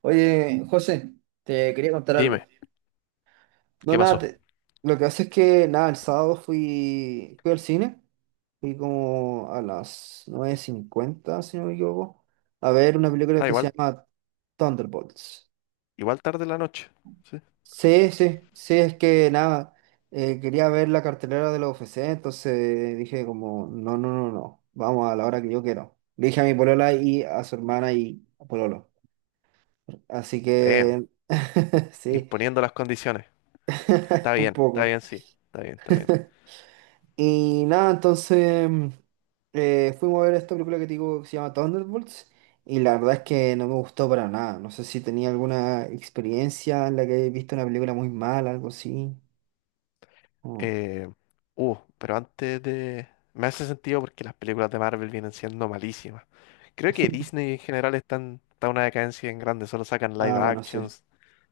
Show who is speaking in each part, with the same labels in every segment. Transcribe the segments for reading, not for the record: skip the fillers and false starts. Speaker 1: Oye, José, te quería contar algo.
Speaker 2: Dime,
Speaker 1: No,
Speaker 2: ¿qué
Speaker 1: nada,
Speaker 2: pasó?
Speaker 1: lo que hace es que, nada, el sábado fui al cine, fui como a las 9:50, si no me equivoco, a ver una película
Speaker 2: Ah,
Speaker 1: que se
Speaker 2: igual,
Speaker 1: llama Thunderbolts.
Speaker 2: igual tarde en la noche. Sí.
Speaker 1: Sí, sí, sí, es que, nada, quería ver la cartelera de la U F C, entonces dije como, no, no, no, no, vamos a la hora que yo quiero. Le dije a mi polola y a su hermana y a Pololo. Así
Speaker 2: Damn,
Speaker 1: que, sí,
Speaker 2: imponiendo las condiciones.
Speaker 1: un
Speaker 2: Está
Speaker 1: poco.
Speaker 2: bien, sí. Está bien, está bien.
Speaker 1: Y nada, entonces fuimos a ver esta película que te digo que se llama Thunderbolts, y la verdad es que no me gustó para nada. No sé si tenía alguna experiencia en la que he visto una película muy mala, algo así. Oh.
Speaker 2: Eh, pero antes de... Me hace sentido porque las películas de Marvel vienen siendo malísimas. Creo que Disney en general está en una decadencia en grande. Solo sacan live
Speaker 1: Ah, bueno, sí.
Speaker 2: actions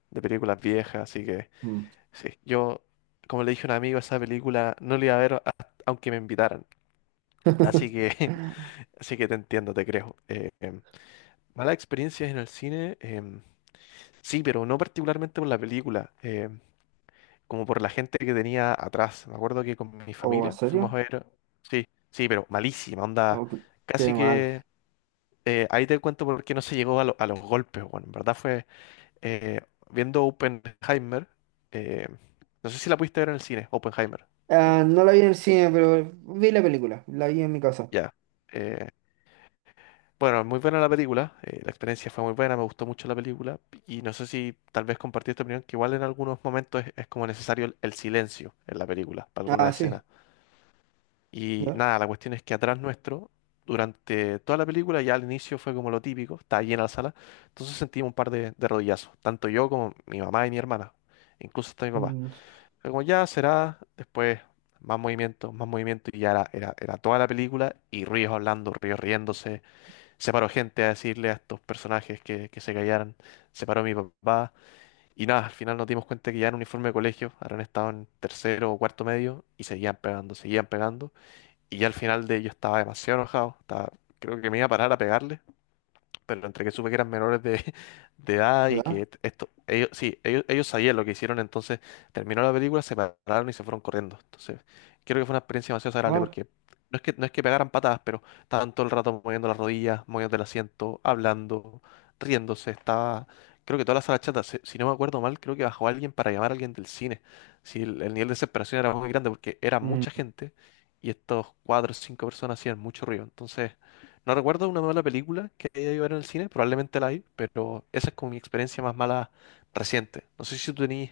Speaker 2: de películas viejas. Así que,
Speaker 1: Mm.
Speaker 2: sí. Yo, como le dije a un amigo, esa película no la iba a ver a- aunque me invitaran. Así que, así que te entiendo, te creo. Malas experiencias en el cine, sí, pero no particularmente por la película, como por la gente que tenía atrás. Me acuerdo que con mi
Speaker 1: ¿O en
Speaker 2: familia fuimos a
Speaker 1: serio?
Speaker 2: ver, sí, sí, pero malísima, onda,
Speaker 1: Oh, qué
Speaker 2: casi
Speaker 1: mal.
Speaker 2: que ahí te cuento por qué no se llegó a los golpes, bueno, en verdad fue eh, viendo Oppenheimer, eh, no sé si la pudiste ver en el cine, Oppenheimer, sí,
Speaker 1: Ah, no la vi en el cine, pero vi la película, la vi en mi casa.
Speaker 2: ya. eh, Bueno, muy buena la película, la experiencia fue muy buena, me gustó mucho la película y no sé si tal vez compartí esta opinión, que igual en algunos momentos es como necesario el silencio en la película, para
Speaker 1: Ah,
Speaker 2: algunas
Speaker 1: sí,
Speaker 2: escenas. Y
Speaker 1: ya.
Speaker 2: nada, la cuestión es que atrás nuestro, durante toda la película, ya al inicio fue como lo típico, estaba llena la sala, entonces sentimos de rodillazos, tanto yo como mi mamá y mi hermana, incluso hasta mi papá.
Speaker 1: Mm.
Speaker 2: Pero como ya será, después más movimiento y ya era toda la película y ríos hablando, ríos riéndose, se paró gente a decirle a estos personajes que se callaran, se paró mi papá y nada, al final nos dimos cuenta que ya en uniforme de colegio habrán estado en tercero o cuarto medio y seguían pegando y ya al final de ello estaba demasiado enojado, estaba- creo que me iba a parar a pegarle pero entre que supe que eran menores de edad y que
Speaker 1: ¿Verdad?
Speaker 2: esto, ellos, sí, ellos sabían lo que hicieron, entonces terminó la película, se pararon y se fueron corriendo. Entonces, creo que fue una experiencia demasiado agradable
Speaker 1: Bueno.
Speaker 2: porque no es que pegaran patadas, pero estaban todo el rato moviendo las rodillas, moviendo el asiento, hablando, riéndose, estaba... Creo que toda la sala chata, si no me acuerdo mal, creo que bajó alguien para llamar a alguien del cine. Si el nivel de desesperación era muy grande porque era mucha gente y estos cuatro o cinco personas hacían mucho ruido. Entonces, no recuerdo una mala película que haya ido a ver en el cine, probablemente la hay, pero esa es como mi experiencia más mala reciente. No sé si tú tenías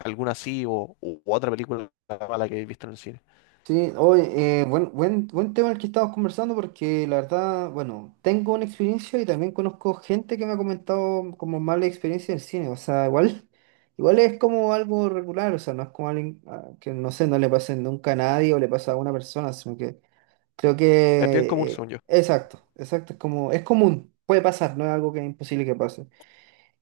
Speaker 2: alguna así o u otra película mala que hayas visto en el cine.
Speaker 1: Sí, hoy buen tema el que estamos conversando, porque la verdad, bueno, tengo una experiencia y también conozco gente que me ha comentado como mala experiencia en cine. O sea, igual, igual es como algo regular, o sea, no es como alguien, ah, que no sé, no le pase nunca a nadie o le pasa a una persona, sino que creo
Speaker 2: Es bien común,
Speaker 1: que,
Speaker 2: según yo.
Speaker 1: exacto, exacto, es como, es común, puede pasar, no es algo que es imposible que pase.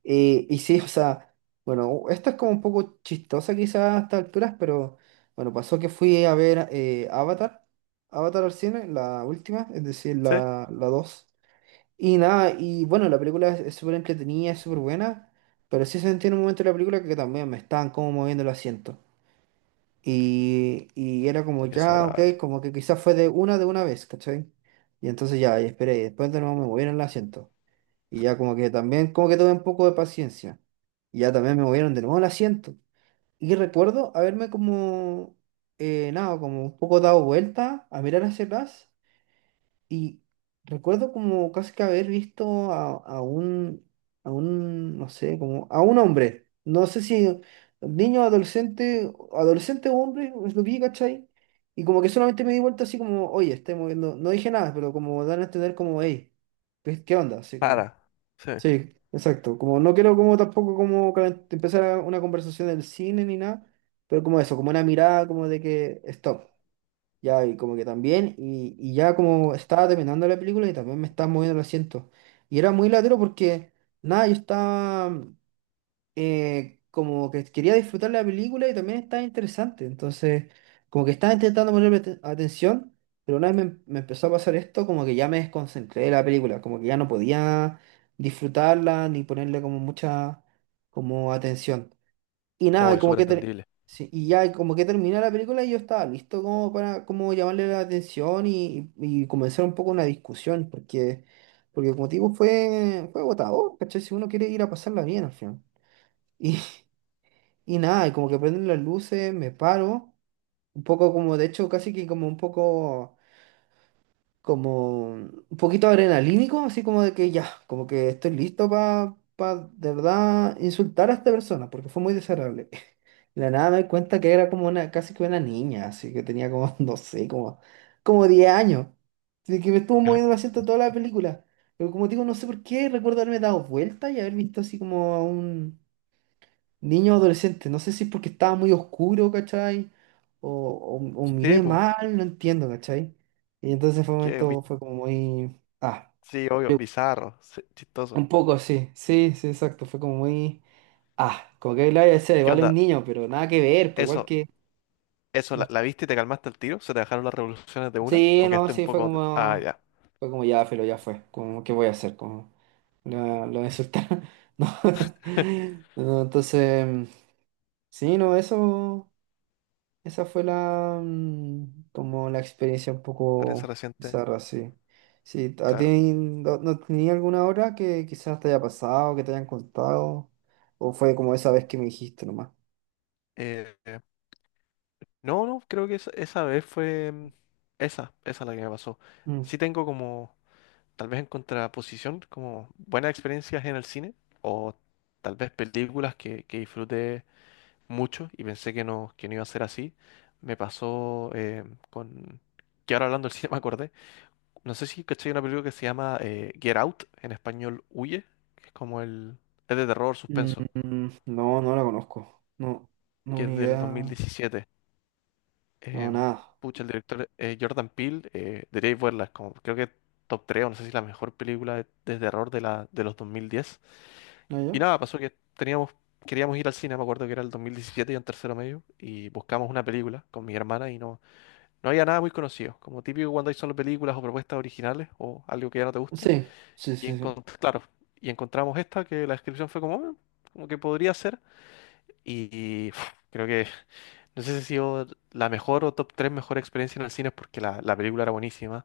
Speaker 1: Y sí, o sea, bueno, esto es como un poco chistosa quizás a estas alturas, pero bueno, pasó que fui a ver Avatar, Avatar al cine, la última, es decir,
Speaker 2: Sí.
Speaker 1: la dos. Y nada, y bueno, la película es súper entretenida, es súper buena, pero sí sentí en un momento de la película que también me estaban como moviendo el asiento. Y era como
Speaker 2: Porque es
Speaker 1: ya, ok,
Speaker 2: agradable.
Speaker 1: como que quizás fue de una vez, ¿cachai? Y entonces ya, y esperé, y después de nuevo me movieron el asiento. Y ya como que también, como que tuve un poco de paciencia. Y ya también me movieron de nuevo el asiento. Y recuerdo haberme como, nada, como un poco dado vuelta a mirar hacia atrás. Y recuerdo como casi que haber visto a, a un, no sé, como a un hombre. No sé si niño, adolescente, adolescente o hombre, es lo vi, ¿cachai? Y como que solamente me di vuelta así como, oye, estoy moviendo. No dije nada, pero como dan a entender como, hey, ¿qué onda. Así como...
Speaker 2: Para. Sí.
Speaker 1: Sí, exacto. Como no quiero como tampoco como una conversación del cine ni nada, pero como eso, como una mirada como de que stop. Ya, y como que también, y ya como estaba terminando la película y también me estaba moviendo el asiento. Y era muy latero porque, nada, yo estaba, como que quería disfrutar la película y también estaba interesante. Entonces, como que estaba intentando ponerme atención, pero una vez me empezó a pasar esto, como que ya me desconcentré de la película, como que ya no podía disfrutarla ni ponerle como mucha como atención. Y nada, y
Speaker 2: Obvio,
Speaker 1: como
Speaker 2: súper
Speaker 1: que
Speaker 2: entendible.
Speaker 1: sí, y ya como que terminé la película y yo estaba listo como para como llamarle la atención y comenzar un poco una discusión. Porque, porque como te digo, fue, fue agotador, ¿cachai? Si uno quiere ir a pasarla bien al final. Y, y nada, y como que prenden las luces, me paro. Un poco como, de hecho, casi que como un poco, como un poquito adrenalínico, así como de que ya, como que estoy listo para, de verdad, insultar a esta persona, porque fue muy desagradable. De la nada me di cuenta que era como una, casi que una niña, así que tenía como, no sé, como, como 10 años. Así que me estuvo
Speaker 2: Mm.
Speaker 1: moviendo el asiento toda la película. Pero como digo, no sé por qué recuerdo haberme dado vuelta y haber visto así como a un niño adolescente, no sé si es porque estaba muy oscuro, ¿cachai? O
Speaker 2: Sí,
Speaker 1: miré
Speaker 2: pues.
Speaker 1: mal, no entiendo, ¿cachai? Y entonces fue un
Speaker 2: Que, vi-
Speaker 1: momento, fue como muy... Ah,
Speaker 2: sí, obvio, bizarro, sí, chistoso.
Speaker 1: un poco, sí, sí, sí, exacto, fue como muy... Ah, como que lo voy a decir,
Speaker 2: ¿Y qué
Speaker 1: igual es un
Speaker 2: onda?
Speaker 1: niño, pero nada que ver, pues igual
Speaker 2: ¿Eso,
Speaker 1: que...
Speaker 2: eso
Speaker 1: Los...
Speaker 2: la viste y te calmaste el tiro? ¿Se te dejaron las revoluciones de una?
Speaker 1: Sí,
Speaker 2: ¿O
Speaker 1: no,
Speaker 2: quedaste un
Speaker 1: sí, fue
Speaker 2: poco... de- Ah,
Speaker 1: como...
Speaker 2: ya.
Speaker 1: Fue como ya, Felo, ya fue, como, ¿qué voy a hacer? Como, lo voy a insultar. No. No, entonces, sí, no, eso... Esa fue como la experiencia un
Speaker 2: Experiencia
Speaker 1: poco
Speaker 2: reciente,
Speaker 1: bizarra, sí. Sí, ¿a ti
Speaker 2: claro.
Speaker 1: no, no tenía alguna hora que quizás te haya pasado, que te hayan contado? ¿O fue como esa vez que me dijiste nomás?
Speaker 2: Eh, No, no, creo que esa, esa, esa la que me pasó.
Speaker 1: Mm,
Speaker 2: Sí tengo como, tal vez en contraposición, como buenas experiencias en el cine, o tal vez películas que disfruté mucho y pensé que no iba a ser así. Me pasó con, que ahora hablando del cine me acordé, no sé si caché una película que se llama Get Out, en español Huye, que es como el, es de terror,
Speaker 1: mm,
Speaker 2: suspenso,
Speaker 1: no, no la conozco. No,
Speaker 2: que
Speaker 1: no,
Speaker 2: es
Speaker 1: ni
Speaker 2: del dos mil
Speaker 1: idea.
Speaker 2: diecisiete.
Speaker 1: No,
Speaker 2: em,
Speaker 1: nada.
Speaker 2: Pucha, el director Jordan Peele, debería verla, es como creo que top 3, o no sé si la mejor película de terror de los 2010.
Speaker 1: ¿No
Speaker 2: Y
Speaker 1: yo?
Speaker 2: nada, pasó que teníamos, queríamos ir al cine, me acuerdo que era el 2017 y en tercero medio, y buscamos una película con mi hermana y no, no había nada muy conocido, como típico cuando hay solo películas o propuestas originales o algo que ya no te gusta.
Speaker 1: Sí, sí, sí, sí.
Speaker 2: Claro, y encontramos esta que la descripción fue como, "Ah, como que podría ser." Y pf, creo que, no sé si ha sido la mejor o top 3 mejor experiencia en el cine porque la película era buenísima.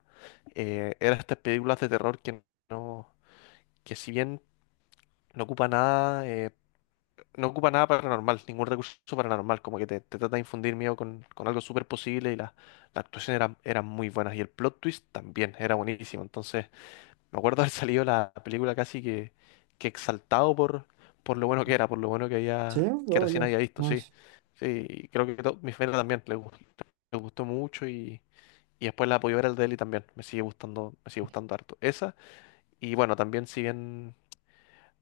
Speaker 2: Eran estas películas de terror que no, que si bien no ocupa nada, eh, no ocupa nada paranormal, ningún recurso paranormal, como que te trata de infundir miedo con algo súper posible y la actuación era muy buena y el plot twist también era buenísimo. Entonces, me acuerdo haber salido la película que exaltado por lo bueno que era, por lo bueno que
Speaker 1: Sí,
Speaker 2: había, que
Speaker 1: yo,
Speaker 2: recién
Speaker 1: yo.
Speaker 2: había visto,
Speaker 1: No,
Speaker 2: sí.
Speaker 1: sí.
Speaker 2: Sí, y creo que mi familia también le gustó mucho y después la apoyó ver al Deli también. Me sigue gustando harto. Esa. Y bueno, también si bien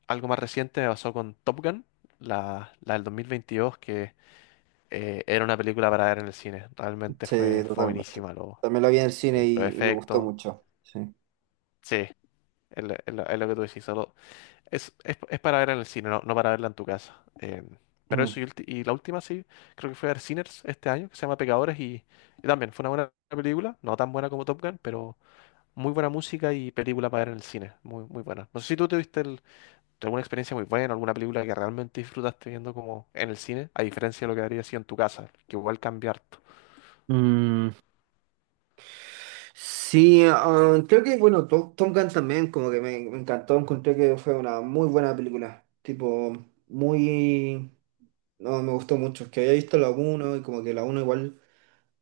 Speaker 2: algo más reciente me pasó con Top Gun, la del 2022, que era una película para ver en el cine. Realmente
Speaker 1: Sí,
Speaker 2: fue, fue
Speaker 1: totalmente.
Speaker 2: buenísima. Lo,
Speaker 1: También la vi en el cine
Speaker 2: sí, los
Speaker 1: y me gustó
Speaker 2: efectos.
Speaker 1: mucho. Sí.
Speaker 2: Sí, es lo que tú decís. Es para verla en el cine, no, no para verla en tu casa. Pero
Speaker 1: Mm.
Speaker 2: eso, y la última sí, creo que fue a ver Sinners este año, que se llama Pecadores, y también fue una buena película, no tan buena como Top Gun, pero muy buena música y película para ver en el cine, muy, muy buena. No sé si tú tuviste alguna experiencia muy buena, alguna película que realmente disfrutaste viendo como en el cine, a diferencia de lo que habría sido en tu casa, que igual cambia harto.
Speaker 1: Mm, sí, creo que, bueno, Tom Gunn también, como que me encantó, encontré que fue una muy buena película, tipo, muy... No, me gustó mucho, que había visto la uno y como que la uno igual...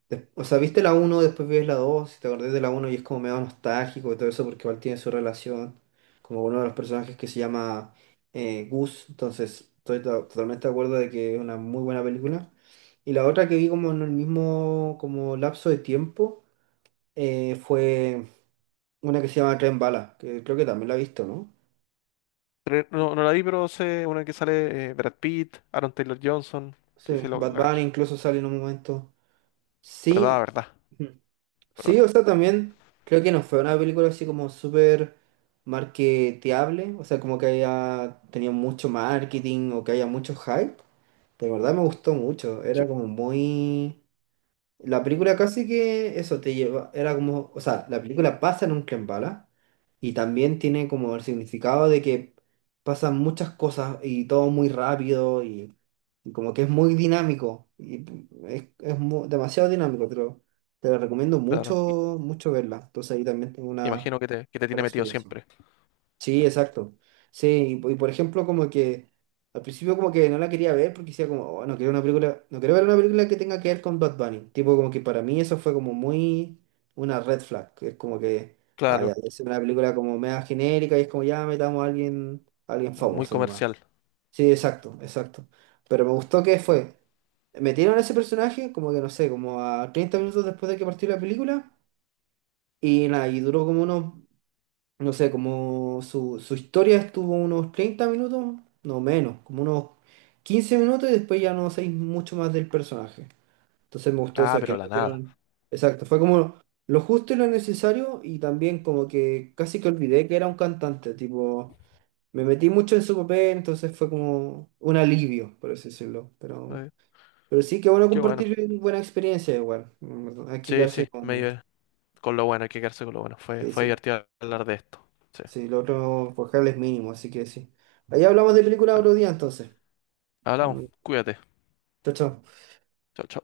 Speaker 1: O sea, viste la uno, después ves la 2, y te acordás de la uno y es como medio nostálgico y todo eso porque igual tiene su relación, como uno de los personajes que se llama Gus. Entonces estoy totalmente de acuerdo de que es una muy buena película. Y la otra que vi como en el mismo como lapso de tiempo fue una que se llama Tren Bala, que creo que también la he visto, ¿no?
Speaker 2: Pero no, no la vi, pero sé una que sale Brad Pitt, Aaron Taylor Johnson, sí, sí,
Speaker 1: Sí, Bad
Speaker 2: la
Speaker 1: Bunny
Speaker 2: cacho.
Speaker 1: incluso sale en un momento.
Speaker 2: ¿Verdad,
Speaker 1: Sí,
Speaker 2: verdad,
Speaker 1: ujú. Sí,
Speaker 2: verdad?
Speaker 1: o sea, también creo que no fue una película así como súper marketeable, o sea, como que haya tenido mucho marketing o que haya mucho hype. De verdad me gustó mucho,
Speaker 2: Sí,
Speaker 1: era como muy... La película casi que eso te lleva, era como, o sea, la película pasa en un tren bala y también tiene como el significado de que pasan muchas cosas y todo muy rápido y como que es muy dinámico y es demasiado dinámico, pero te la recomiendo
Speaker 2: claro.
Speaker 1: mucho, mucho verla. Entonces ahí también tengo una
Speaker 2: Imagino que te
Speaker 1: buena
Speaker 2: tiene metido
Speaker 1: experiencia.
Speaker 2: siempre.
Speaker 1: Sí, exacto. Sí, y por ejemplo, como que al principio como que no la quería ver porque decía como, "Oh, no quiero una película, no quiero ver una película que tenga que ver con Bad Bunny". Tipo, como que para mí eso fue como muy una red flag. Que es como que, ah, ya,
Speaker 2: Claro,
Speaker 1: es una película como media genérica y es como, ya, metamos a alguien
Speaker 2: o muy
Speaker 1: famoso nomás.
Speaker 2: comercial.
Speaker 1: Sí, exacto, exacto. Pero me gustó que fue, metieron a ese personaje como que, no sé, como a 30 minutos después de que partió la película, y nada, y, duró como unos no sé, como su historia estuvo unos 30 minutos, no menos, como unos 15 minutos, y después ya no sé mucho más del personaje. Entonces me gustó
Speaker 2: Ah,
Speaker 1: eso, que
Speaker 2: pero
Speaker 1: lo
Speaker 2: la nada.
Speaker 1: metieron. Exacto, fue como lo justo y lo necesario y también como que casi que olvidé que era un cantante, tipo, me metí mucho en su papel, entonces fue como un alivio, por así decirlo. Pero,
Speaker 2: Eh,
Speaker 1: sí, que bueno
Speaker 2: qué bueno.
Speaker 1: compartir buena experiencia igual. Hay que
Speaker 2: Sí,
Speaker 1: quedarse
Speaker 2: sí,
Speaker 1: con...
Speaker 2: con lo bueno, hay que quedarse con lo bueno. Fue,
Speaker 1: Sí,
Speaker 2: fue
Speaker 1: sí.
Speaker 2: divertido hablar de esto. Sí.
Speaker 1: Sí, lo otro por cable es mínimo, así que sí. Ahí hablamos de película
Speaker 2: Ah,
Speaker 1: otro día, entonces.
Speaker 2: hablamos,
Speaker 1: Mm.
Speaker 2: cuídate.
Speaker 1: Chao, chao.
Speaker 2: Chao, chao.